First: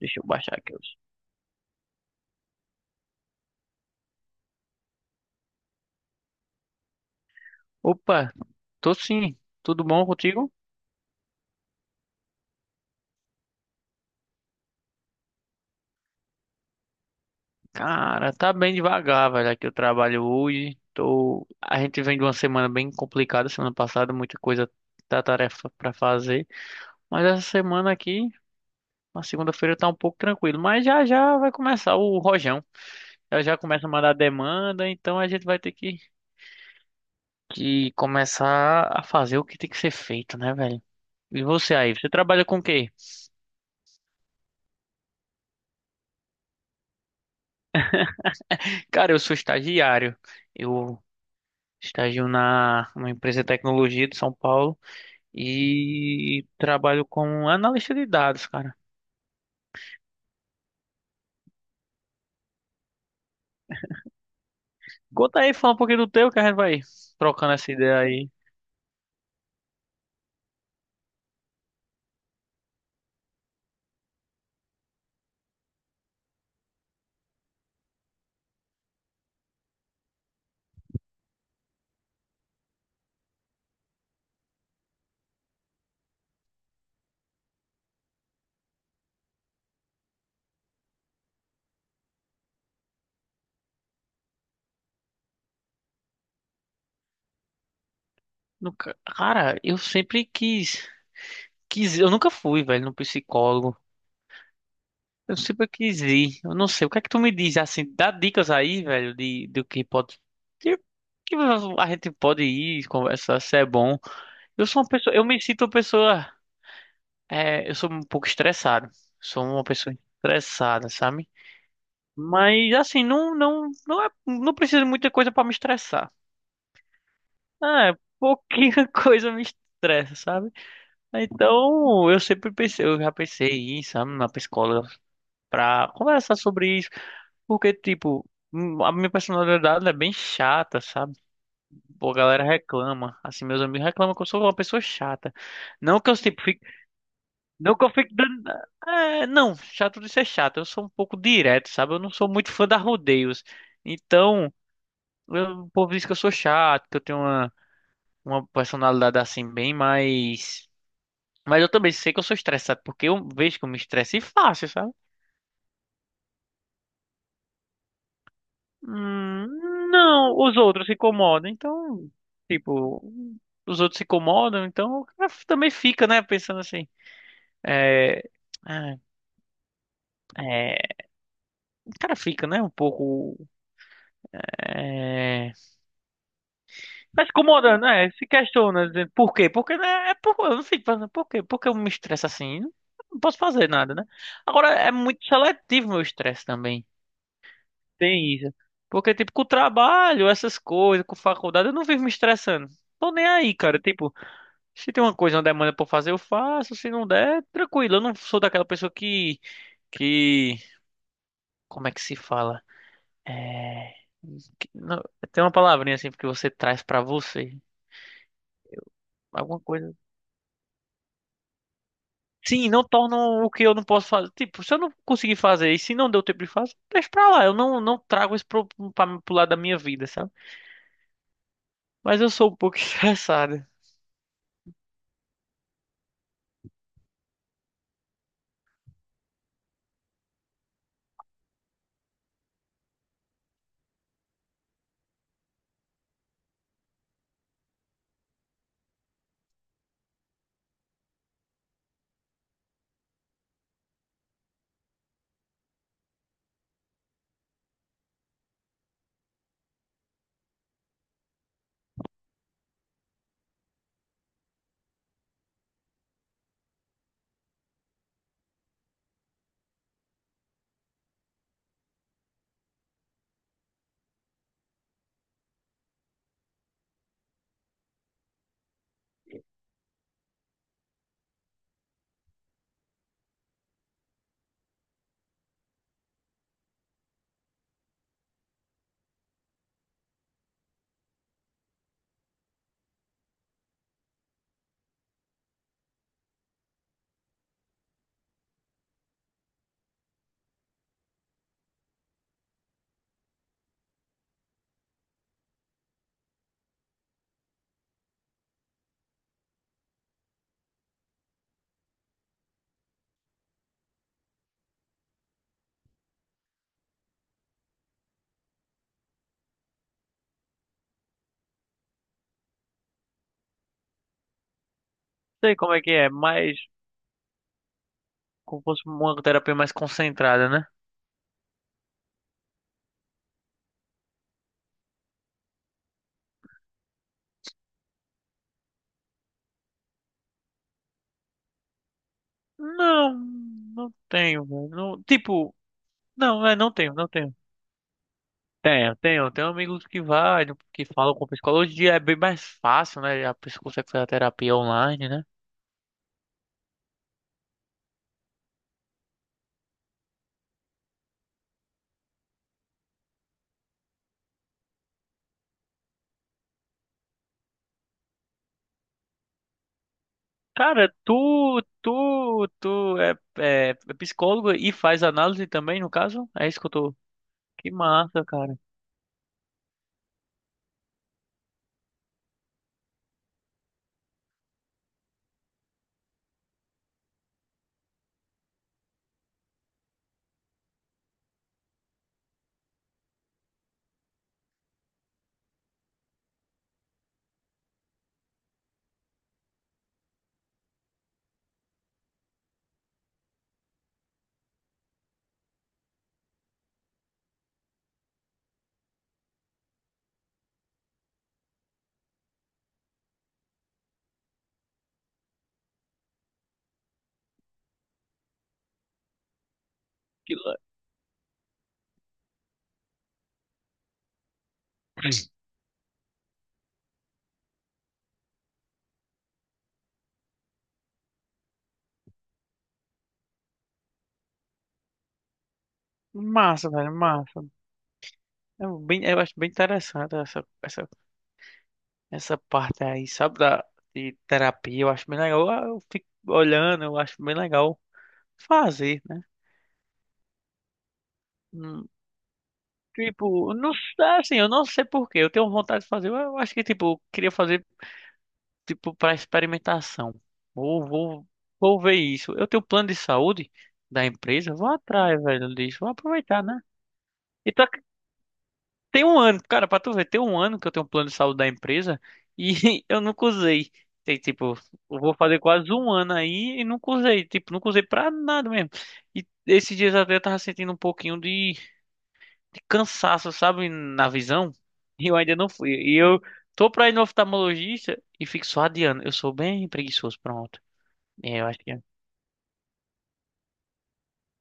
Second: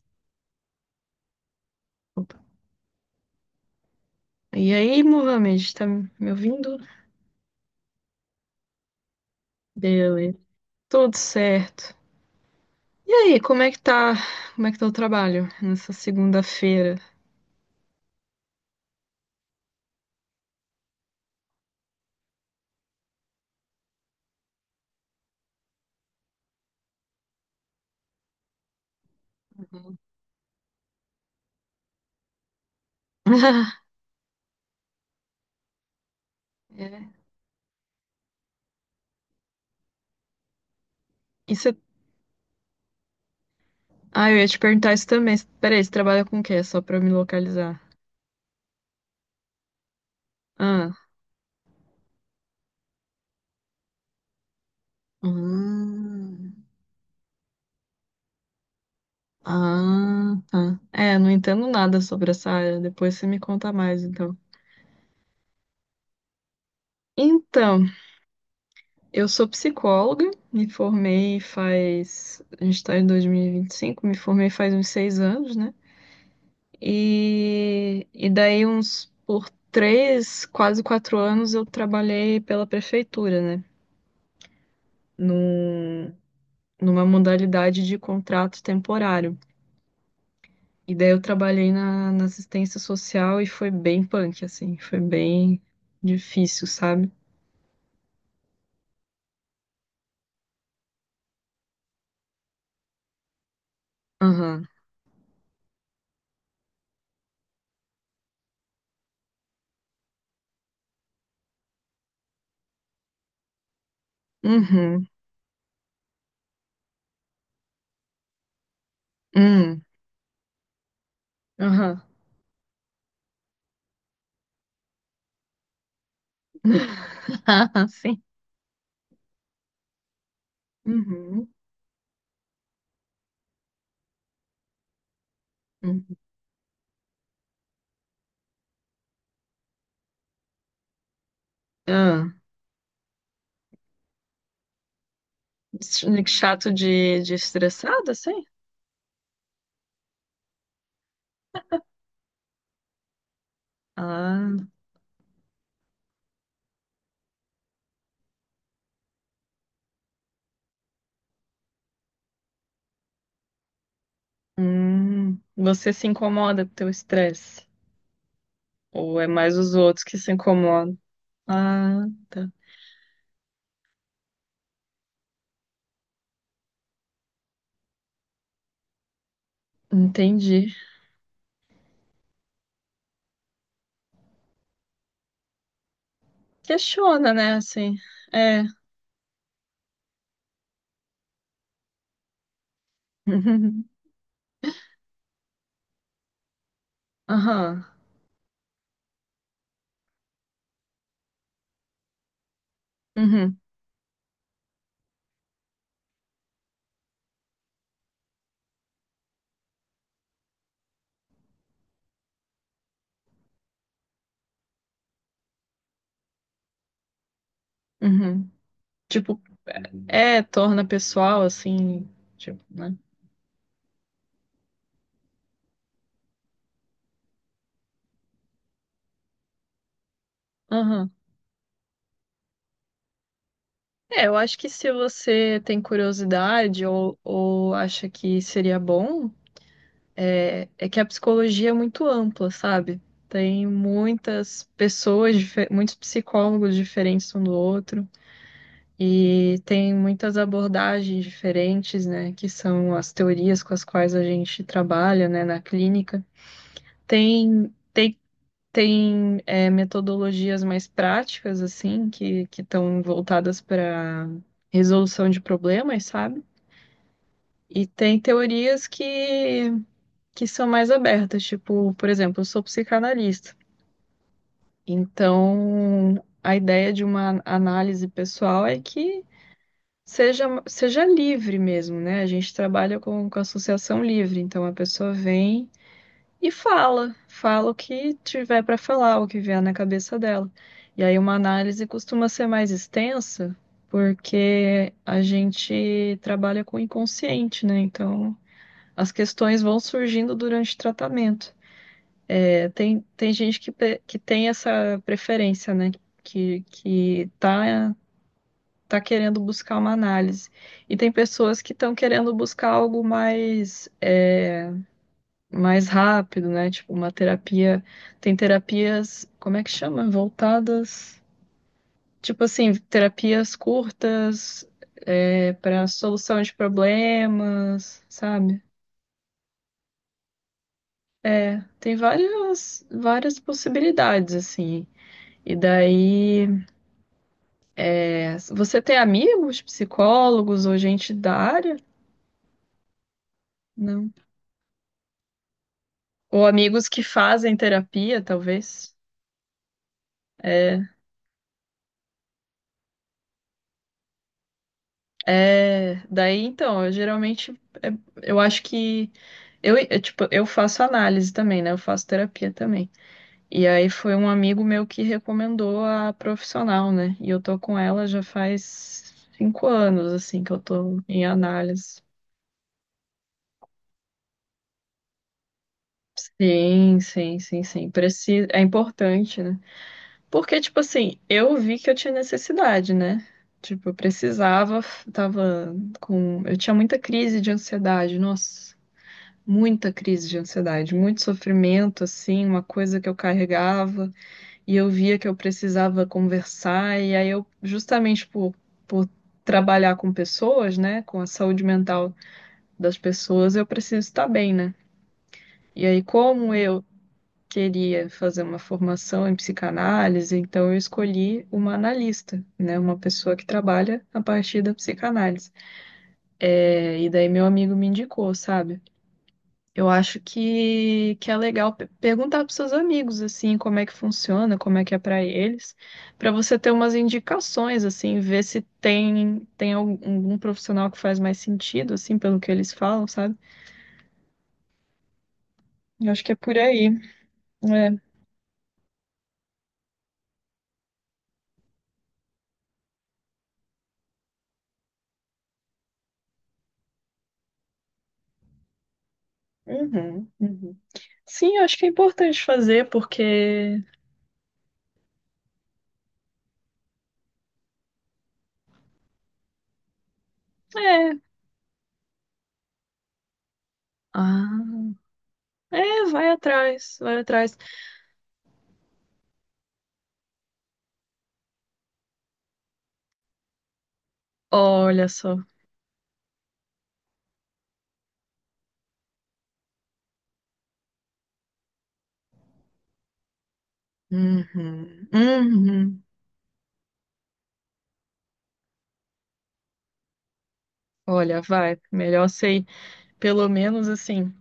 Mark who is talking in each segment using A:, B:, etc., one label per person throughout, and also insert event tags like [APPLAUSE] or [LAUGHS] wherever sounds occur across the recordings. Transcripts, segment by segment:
A: Deixa eu baixar aqui.
B: Opa. E aí, Mohamed, tá me ouvindo?
A: Opa, tô sim. Tudo bom
B: Beleza,
A: contigo?
B: tudo certo. E aí, como é que tá o trabalho nessa segunda-feira?
A: Cara, tá bem devagar, velho. Aqui eu trabalho hoje. A gente vem de uma semana bem complicada. Semana passada, muita coisa da tarefa pra fazer. Mas essa semana aqui, na segunda-feira, tá um
B: Uhum.
A: pouco tranquilo. Mas já já vai começar o rojão. Já já começa a
B: [LAUGHS]
A: mandar demanda. Então a gente vai ter que,
B: É.
A: que começar a fazer o que tem que ser feito, né, velho? E
B: E
A: você
B: você...
A: aí? Você trabalha com o quê?
B: Ah, eu ia te perguntar isso também. Peraí, você trabalha com o quê? Só pra eu me localizar.
A: Cara, eu sou estagiário. Eu
B: Ah,
A: estagio na uma empresa de tecnologia de São Paulo e
B: Hum.
A: trabalho como analista de dados, cara.
B: Ah, tá. É, não entendo nada sobre essa área. Depois você me conta mais, então.
A: Conta aí, fala um pouquinho do teu, que a gente vai trocando essa
B: Então,
A: ideia aí.
B: Eu sou psicóloga, me formei faz. A gente está em 2025, me formei faz uns 6 anos, né? E daí, uns por 3, quase 4 anos, eu trabalhei pela prefeitura, né? Num, numa modalidade de contrato temporário. E daí, eu trabalhei na assistência social e foi bem punk, assim, foi bem difícil, sabe?
A: Cara, eu sempre quis, eu nunca fui, velho, no psicólogo.
B: Aham,
A: Eu sempre quis ir. Eu não sei, o que é que tu me diz assim, dá dicas aí, velho, de do que pode de- que a gente pode ir, conversar, se é bom. Eu sou uma
B: uhum,
A: pessoa, eu me sinto uma pessoa. É, eu sou um pouco estressado. Sou uma
B: uhum,
A: pessoa estressada, sabe?
B: aham,
A: Mas assim, não, não, não é, não precisa de muita coisa para me estressar.
B: [LAUGHS]
A: É,
B: Sim.
A: pouquinha [LAUGHS] coisa me estressa, sabe?
B: Uhum.
A: Então, eu sempre pensei, eu já pensei em ir, sabe, na psicóloga pra
B: Uhum.
A: conversar sobre isso, porque tipo, a minha personalidade é bem chata, sabe? Pô, a
B: Ah,
A: galera reclama, assim, meus amigos reclamam que eu sou uma pessoa chata. Não que eu tipo
B: chato de
A: Não que eu
B: estressado,
A: fique
B: assim?
A: dando. É, não, chato de ser chato. Eu sou um pouco direto, sabe? Eu não sou muito fã da rodeios. Então,
B: Ah,
A: o povo diz que eu sou chato, que eu tenho uma personalidade assim, bem mais. Mas eu também sei que eu sou estressado, porque eu vejo que eu me estresse fácil, sabe?
B: hum. Você se incomoda com o teu estresse? Ou é mais os outros que se
A: Não, os outros se
B: incomodam?
A: incomodam,
B: Ah,
A: então.
B: tá.
A: Tipo, os outros se incomodam, então o cara também fica, né? Pensando assim. Ah,
B: Entendi.
A: é, o cara fica, né? Um pouco. é, Mas
B: Questiona, né,
A: incomoda,
B: assim.
A: né? Se
B: É. [LAUGHS]
A: questiona, dizendo por quê? Porque, né? É por, eu não sei pensando, por quê? Porque eu me estresso assim? Não posso fazer
B: Uhum.
A: nada, né? Agora, é muito seletivo meu estresse também.
B: Aham.
A: Tem isso. Porque, tipo, com o trabalho, essas coisas, com faculdade, eu não vivo me estressando. Tô nem aí,
B: Uhum.
A: cara. Tipo, se tem uma coisa, uma demanda pra eu fazer, eu faço. Se não der, tranquilo. Eu não sou daquela pessoa que... Que... Como é que se fala? É... não, tem uma palavrinha assim que você traz pra você.
B: Uhum. Tipo,
A: Alguma coisa...
B: é, torna pessoal, assim, tipo,
A: Sim, não
B: né?
A: tornam o que eu não posso fazer. Tipo, se eu não conseguir fazer e se não deu tempo de fazer, deixa pra lá. Eu não trago isso pro lado da minha vida, sabe?
B: Aham.
A: Mas eu sou um pouco [LAUGHS] estressado.
B: É, eu acho que se você tem curiosidade ou acha que seria bom, é, é que a psicologia é muito ampla, sabe? Tem muitas pessoas, muitos psicólogos diferentes um do outro, e tem muitas abordagens diferentes, né? Que são as teorias com as quais a gente trabalha, né, na clínica. Tem, tem, tem é, metodologias mais práticas, assim, que estão voltadas para resolução de problemas, sabe? E tem teorias que são mais abertas. Tipo, por exemplo, eu sou psicanalista. Então, a ideia de uma análise pessoal é que seja livre mesmo, né? A gente trabalha com associação livre. Então, a pessoa vem e fala o que tiver para falar, o que vier na cabeça dela. E aí, uma análise costuma ser mais extensa, porque a gente trabalha com o inconsciente, né? Então, as questões vão surgindo durante o tratamento. Tem gente que tem essa preferência, né? Que, que tá, tá querendo buscar uma análise. E tem pessoas que estão querendo buscar algo mais, é, mais rápido, né? Tipo, uma terapia. Tem terapias, como é que chama? Voltadas. Tipo assim, terapias curtas, é,
A: Sei como é
B: para
A: que é,
B: solução de
A: mas
B: problemas,
A: como
B: sabe?
A: fosse uma terapia mais concentrada, né?
B: É, tem várias, várias possibilidades, assim. E daí. Você tem amigos psicólogos ou gente da área?
A: Não, não
B: Não.
A: tenho, velho. Não, tipo,
B: Ou
A: não, é, não
B: amigos
A: tenho,
B: que
A: não tenho.
B: fazem terapia, talvez?
A: Tenho, tenho, tenho amigos que vai, que
B: É,
A: falam com psicologia, é bem mais fácil, né? A pessoa consegue fazer a terapia online, né?
B: é, daí então, eu geralmente é, eu acho que eu, é, tipo, eu faço análise também, né? Eu faço terapia também. E aí foi um amigo meu que recomendou a profissional, né? E eu tô com ela já faz 5 anos, assim, que eu
A: Cara,
B: tô em
A: tu,
B: análise.
A: tu, tu é psicólogo e faz análise também, no caso? É isso que eu tô.
B: Sim, sim, sim,
A: Que
B: sim.
A: massa,
B: Precisa,
A: cara.
B: é importante, né? Porque, tipo assim, eu vi que eu tinha necessidade, né? Tipo, eu precisava, tava com. Eu tinha muita crise de ansiedade, nossa, muita crise de ansiedade, muito sofrimento, assim, uma coisa que eu carregava, e eu via que eu precisava conversar, e aí eu, justamente por trabalhar com pessoas, né, com a saúde mental das pessoas, eu preciso estar bem, né? E aí, como eu queria fazer uma formação em psicanálise, então eu escolhi uma analista, né, uma pessoa que trabalha a partir da psicanálise. É, e daí meu amigo me indicou, sabe? Eu acho
A: Que la-
B: que é legal perguntar para seus amigos assim como é que funciona, como é que é para eles, para você ter umas indicações assim, ver se tem algum, algum profissional que faz mais sentido assim pelo que eles falam, sabe? Eu acho que é por
A: Massa,
B: aí.
A: velho, massa.
B: É.
A: Eu acho bem interessante essa parte aí, sabe, de terapia. Eu acho bem legal. Eu fico olhando, eu acho bem legal fazer, né?
B: Uhum, uhum. Sim, eu acho que
A: Hum,
B: é importante fazer,
A: Tipo, não
B: porque
A: sei, assim, eu não sei por quê. Eu tenho vontade de fazer. Eu acho que, tipo, eu queria fazer. Tipo, para experimentação. Vou,
B: é.
A: vou, vou ver isso. Eu tenho plano de saúde da empresa,
B: Ah,
A: vou atrás, velho, disso. Vou
B: é, vai
A: aproveitar, né?
B: atrás, vai
A: E
B: atrás.
A: tá, tem um ano, cara, pra tu ver, tem um ano que eu tenho um plano de saúde da empresa e [LAUGHS] eu nunca usei. Tem, tipo, eu
B: Olha
A: vou
B: só.
A: fazer quase um ano aí e nunca usei. Tipo, nunca usei pra nada mesmo. E esses dias até eu tava sentindo um pouquinho de cansaço, sabe, na visão. E
B: Uhum,
A: eu ainda não fui. E
B: uhum.
A: eu tô pra ir no oftalmologista e fico só adiando. Eu sou bem preguiçoso, pronto. É,
B: Olha,
A: eu acho que
B: vai.
A: é.
B: Melhor sei, pelo menos assim,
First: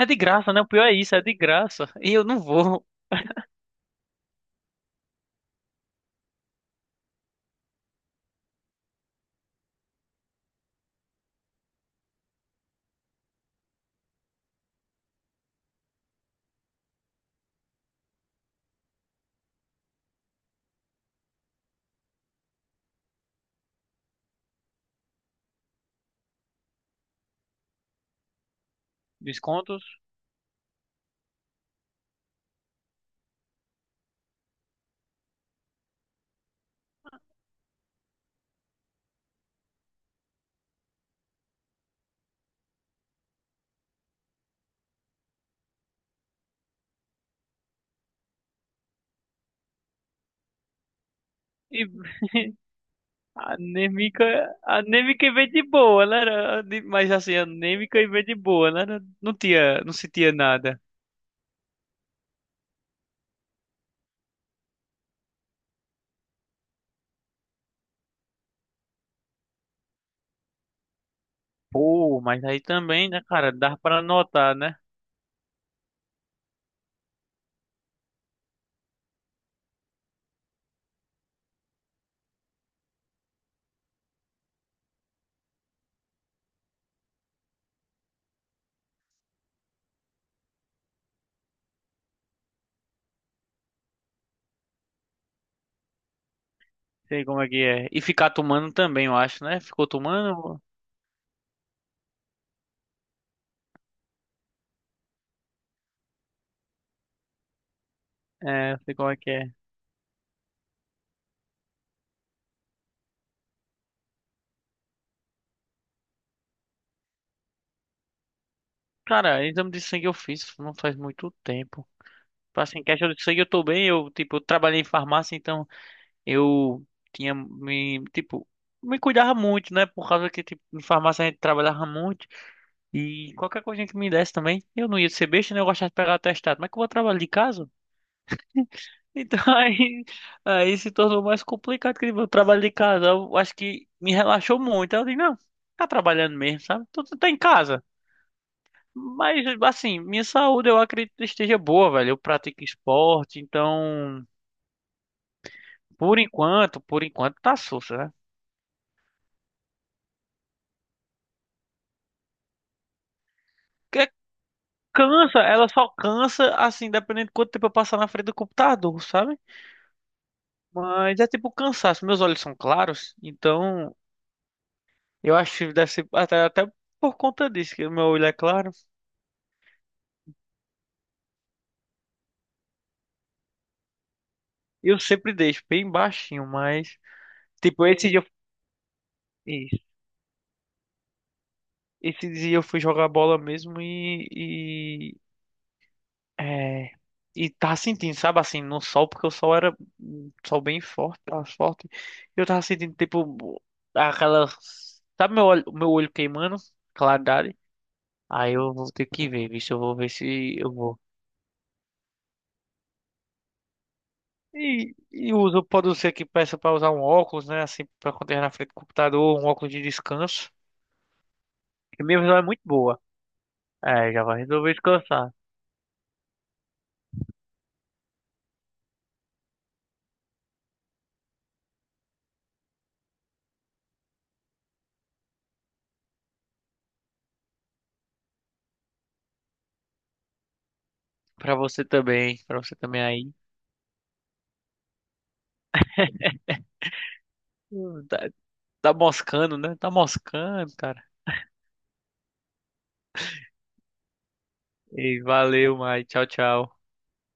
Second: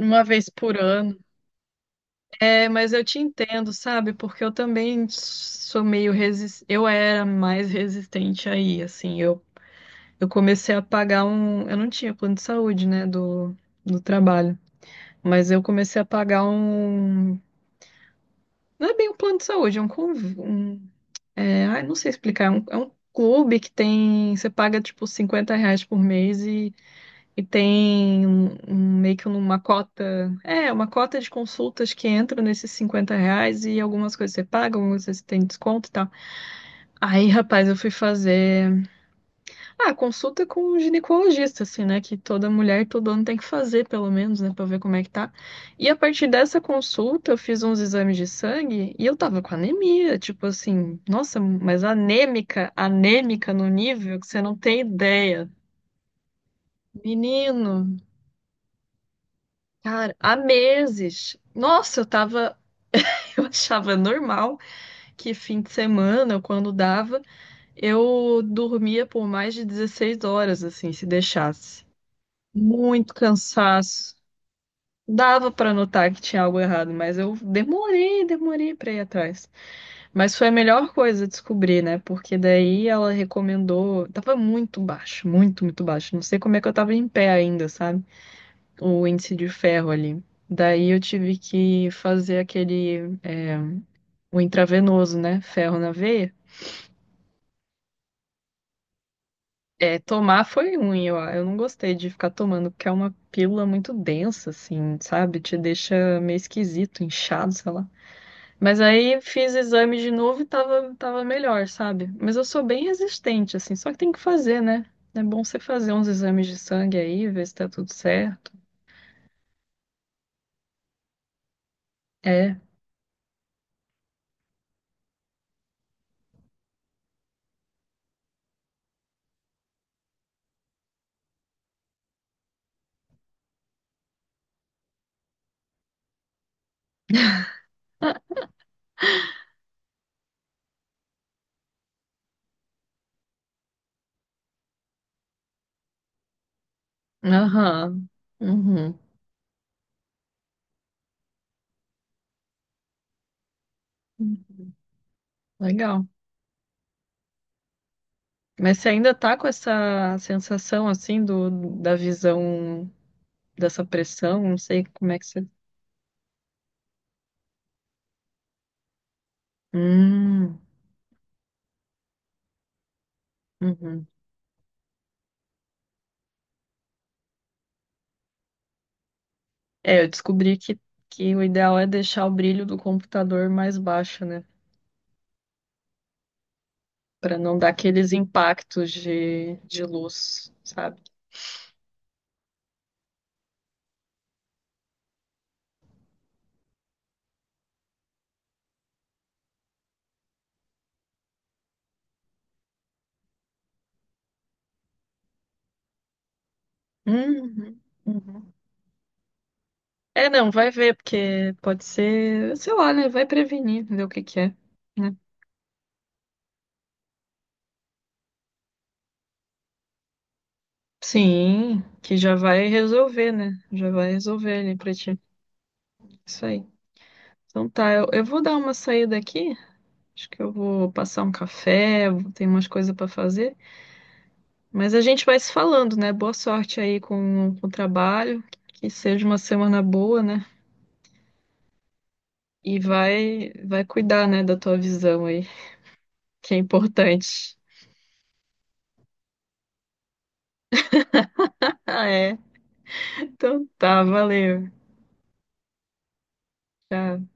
A: É de
B: vez
A: graça, né? O
B: por
A: pior é isso,
B: ano.
A: é de graça. E eu não
B: É,
A: vou.
B: mas eu te entendo, sabe? Porque eu também sou meio resistente. Eu era mais resistente aí, assim. Eu comecei a pagar um. Eu não tinha plano de saúde, né? Do trabalho. Mas eu comecei a pagar um não é bem um plano de saúde, é um, um é, ai, não sei explicar, é um clube que tem, você paga tipo 50 reais por mês e tem meio que uma
A: Descontos.
B: cota, é, uma cota de consultas que entra nesses 50 reais e algumas coisas você paga, algumas coisas você tem desconto e tal. Aí, rapaz, eu fui fazer ah, consulta com um ginecologista, assim, né? Que toda mulher todo ano tem que fazer, pelo menos, né? Pra ver como é que tá. E a partir dessa consulta, eu fiz uns exames de sangue e eu tava com anemia, tipo assim, nossa, mas
A: E
B: anêmica,
A: a
B: anêmica no nível
A: anêmica.
B: que você não
A: A
B: tem
A: anêmica e vem
B: ideia.
A: de boa, né? Mas assim, a
B: Menino,
A: anêmica e vem de boa, né? Não tinha, não
B: cara,
A: sentia
B: há
A: nada.
B: meses. Nossa, eu tava. [LAUGHS] Eu achava normal que fim de semana, quando dava, eu dormia por mais de 16 horas, assim, se deixasse.
A: Pô, mas aí também,
B: Muito
A: né, cara? Dá pra
B: cansaço.
A: notar, né?
B: Dava pra notar que tinha algo errado, mas eu demorei, demorei pra ir atrás. Mas foi a melhor coisa descobrir, né? Porque daí ela recomendou. Tava muito baixo, muito, muito baixo. Não sei como é que eu tava em pé ainda, sabe? O índice de ferro ali. Daí eu tive que fazer aquele. É, o intravenoso, né? Ferro na veia.
A: Sei como é que é. E ficar tomando também, eu acho, né? Ficou
B: É, tomar
A: tomando?
B: foi ruim, eu não gostei de ficar tomando, porque é uma pílula muito densa, assim, sabe? Te deixa meio esquisito, inchado, sei lá. Mas
A: É, sei como é
B: aí
A: que é.
B: fiz exame de novo e tava, tava melhor, sabe? Mas eu sou bem resistente, assim, só que tem que fazer, né? É bom você fazer uns exames de sangue aí, ver se tá tudo certo.
A: Cara, exame de sangue eu fiz não faz muito tempo.
B: É,
A: Tipo assim, questão de sangue eu tô bem. Eu, tipo, trabalhei em farmácia, então. Eu tinha me, tipo, Me cuidava muito, né? Por causa que, tipo, em farmácia a gente trabalhava muito. E qualquer coisinha que me desse também, eu não ia ser besta, né? Eu gostava de pegar atestado. Mas que eu vou trabalhar de casa? Então [LAUGHS] aí se tornou mais complicado que o trabalho de casa. Eu acho que me relaxou muito. Eu disse, não, tá trabalhando mesmo, sabe? Tu tá em casa.
B: aham, uhum,
A: Mas, assim, minha saúde eu acredito que esteja boa, velho. Eu pratico esporte, então,
B: legal.
A: por enquanto tá sussa,
B: Mas você ainda tá com essa sensação, assim, do, da visão, dessa
A: né?
B: pressão, não sei como é que
A: Cansa,
B: você...
A: ela só cansa, assim, dependendo de quanto tempo eu passar na frente do computador, sabe?
B: Hum,
A: Mas é tipo cansaço. Meus olhos são claros, então
B: uhum.
A: eu acho que deve ser até por conta disso, que o meu olho é claro.
B: É, eu descobri que o ideal é deixar o brilho do computador mais baixo, né?
A: Eu sempre deixo bem baixinho, mas,
B: Para não dar
A: tipo,
B: aqueles impactos
A: isso,
B: de luz, sabe?
A: esse dia eu fui jogar bola mesmo É, e tava sentindo, sabe, assim, no sol, porque o sol era um sol bem forte, tava forte. E eu tava sentindo, tipo, aquela. Sabe meu olho queimando? Claridade.
B: Uhum,
A: Aí
B: uhum.
A: eu vou ter que ver, visto, eu vou ver
B: É, não,
A: se
B: vai
A: eu
B: ver,
A: vou.
B: porque pode ser, sei lá, né? Vai prevenir, entendeu o que que é,
A: E,
B: né?
A: e uso, pode ser que peça pra usar um óculos, né, assim, pra acontecer na frente do computador, um óculos de descanso.
B: Sim,
A: E
B: que
A: minha
B: já
A: visão é muito
B: vai
A: boa.
B: resolver, né? Já vai
A: É, já vai
B: resolver
A: resolver
B: ali pra ti.
A: descansar.
B: Isso aí. Então tá, eu vou dar uma saída aqui. Acho que eu vou passar um café, vou tem umas coisas pra fazer. Mas a gente vai se falando, né? Boa sorte aí com o trabalho. Que seja uma semana boa, né?
A: Pra você
B: E
A: também aí.
B: vai, vai cuidar, né, da tua visão aí, que é importante.
A: Tá, tá moscando, né? Tá moscando, cara.
B: Ah, é? Então tá, valeu.
A: E valeu, Mai. Tchau, tchau.
B: Tchau.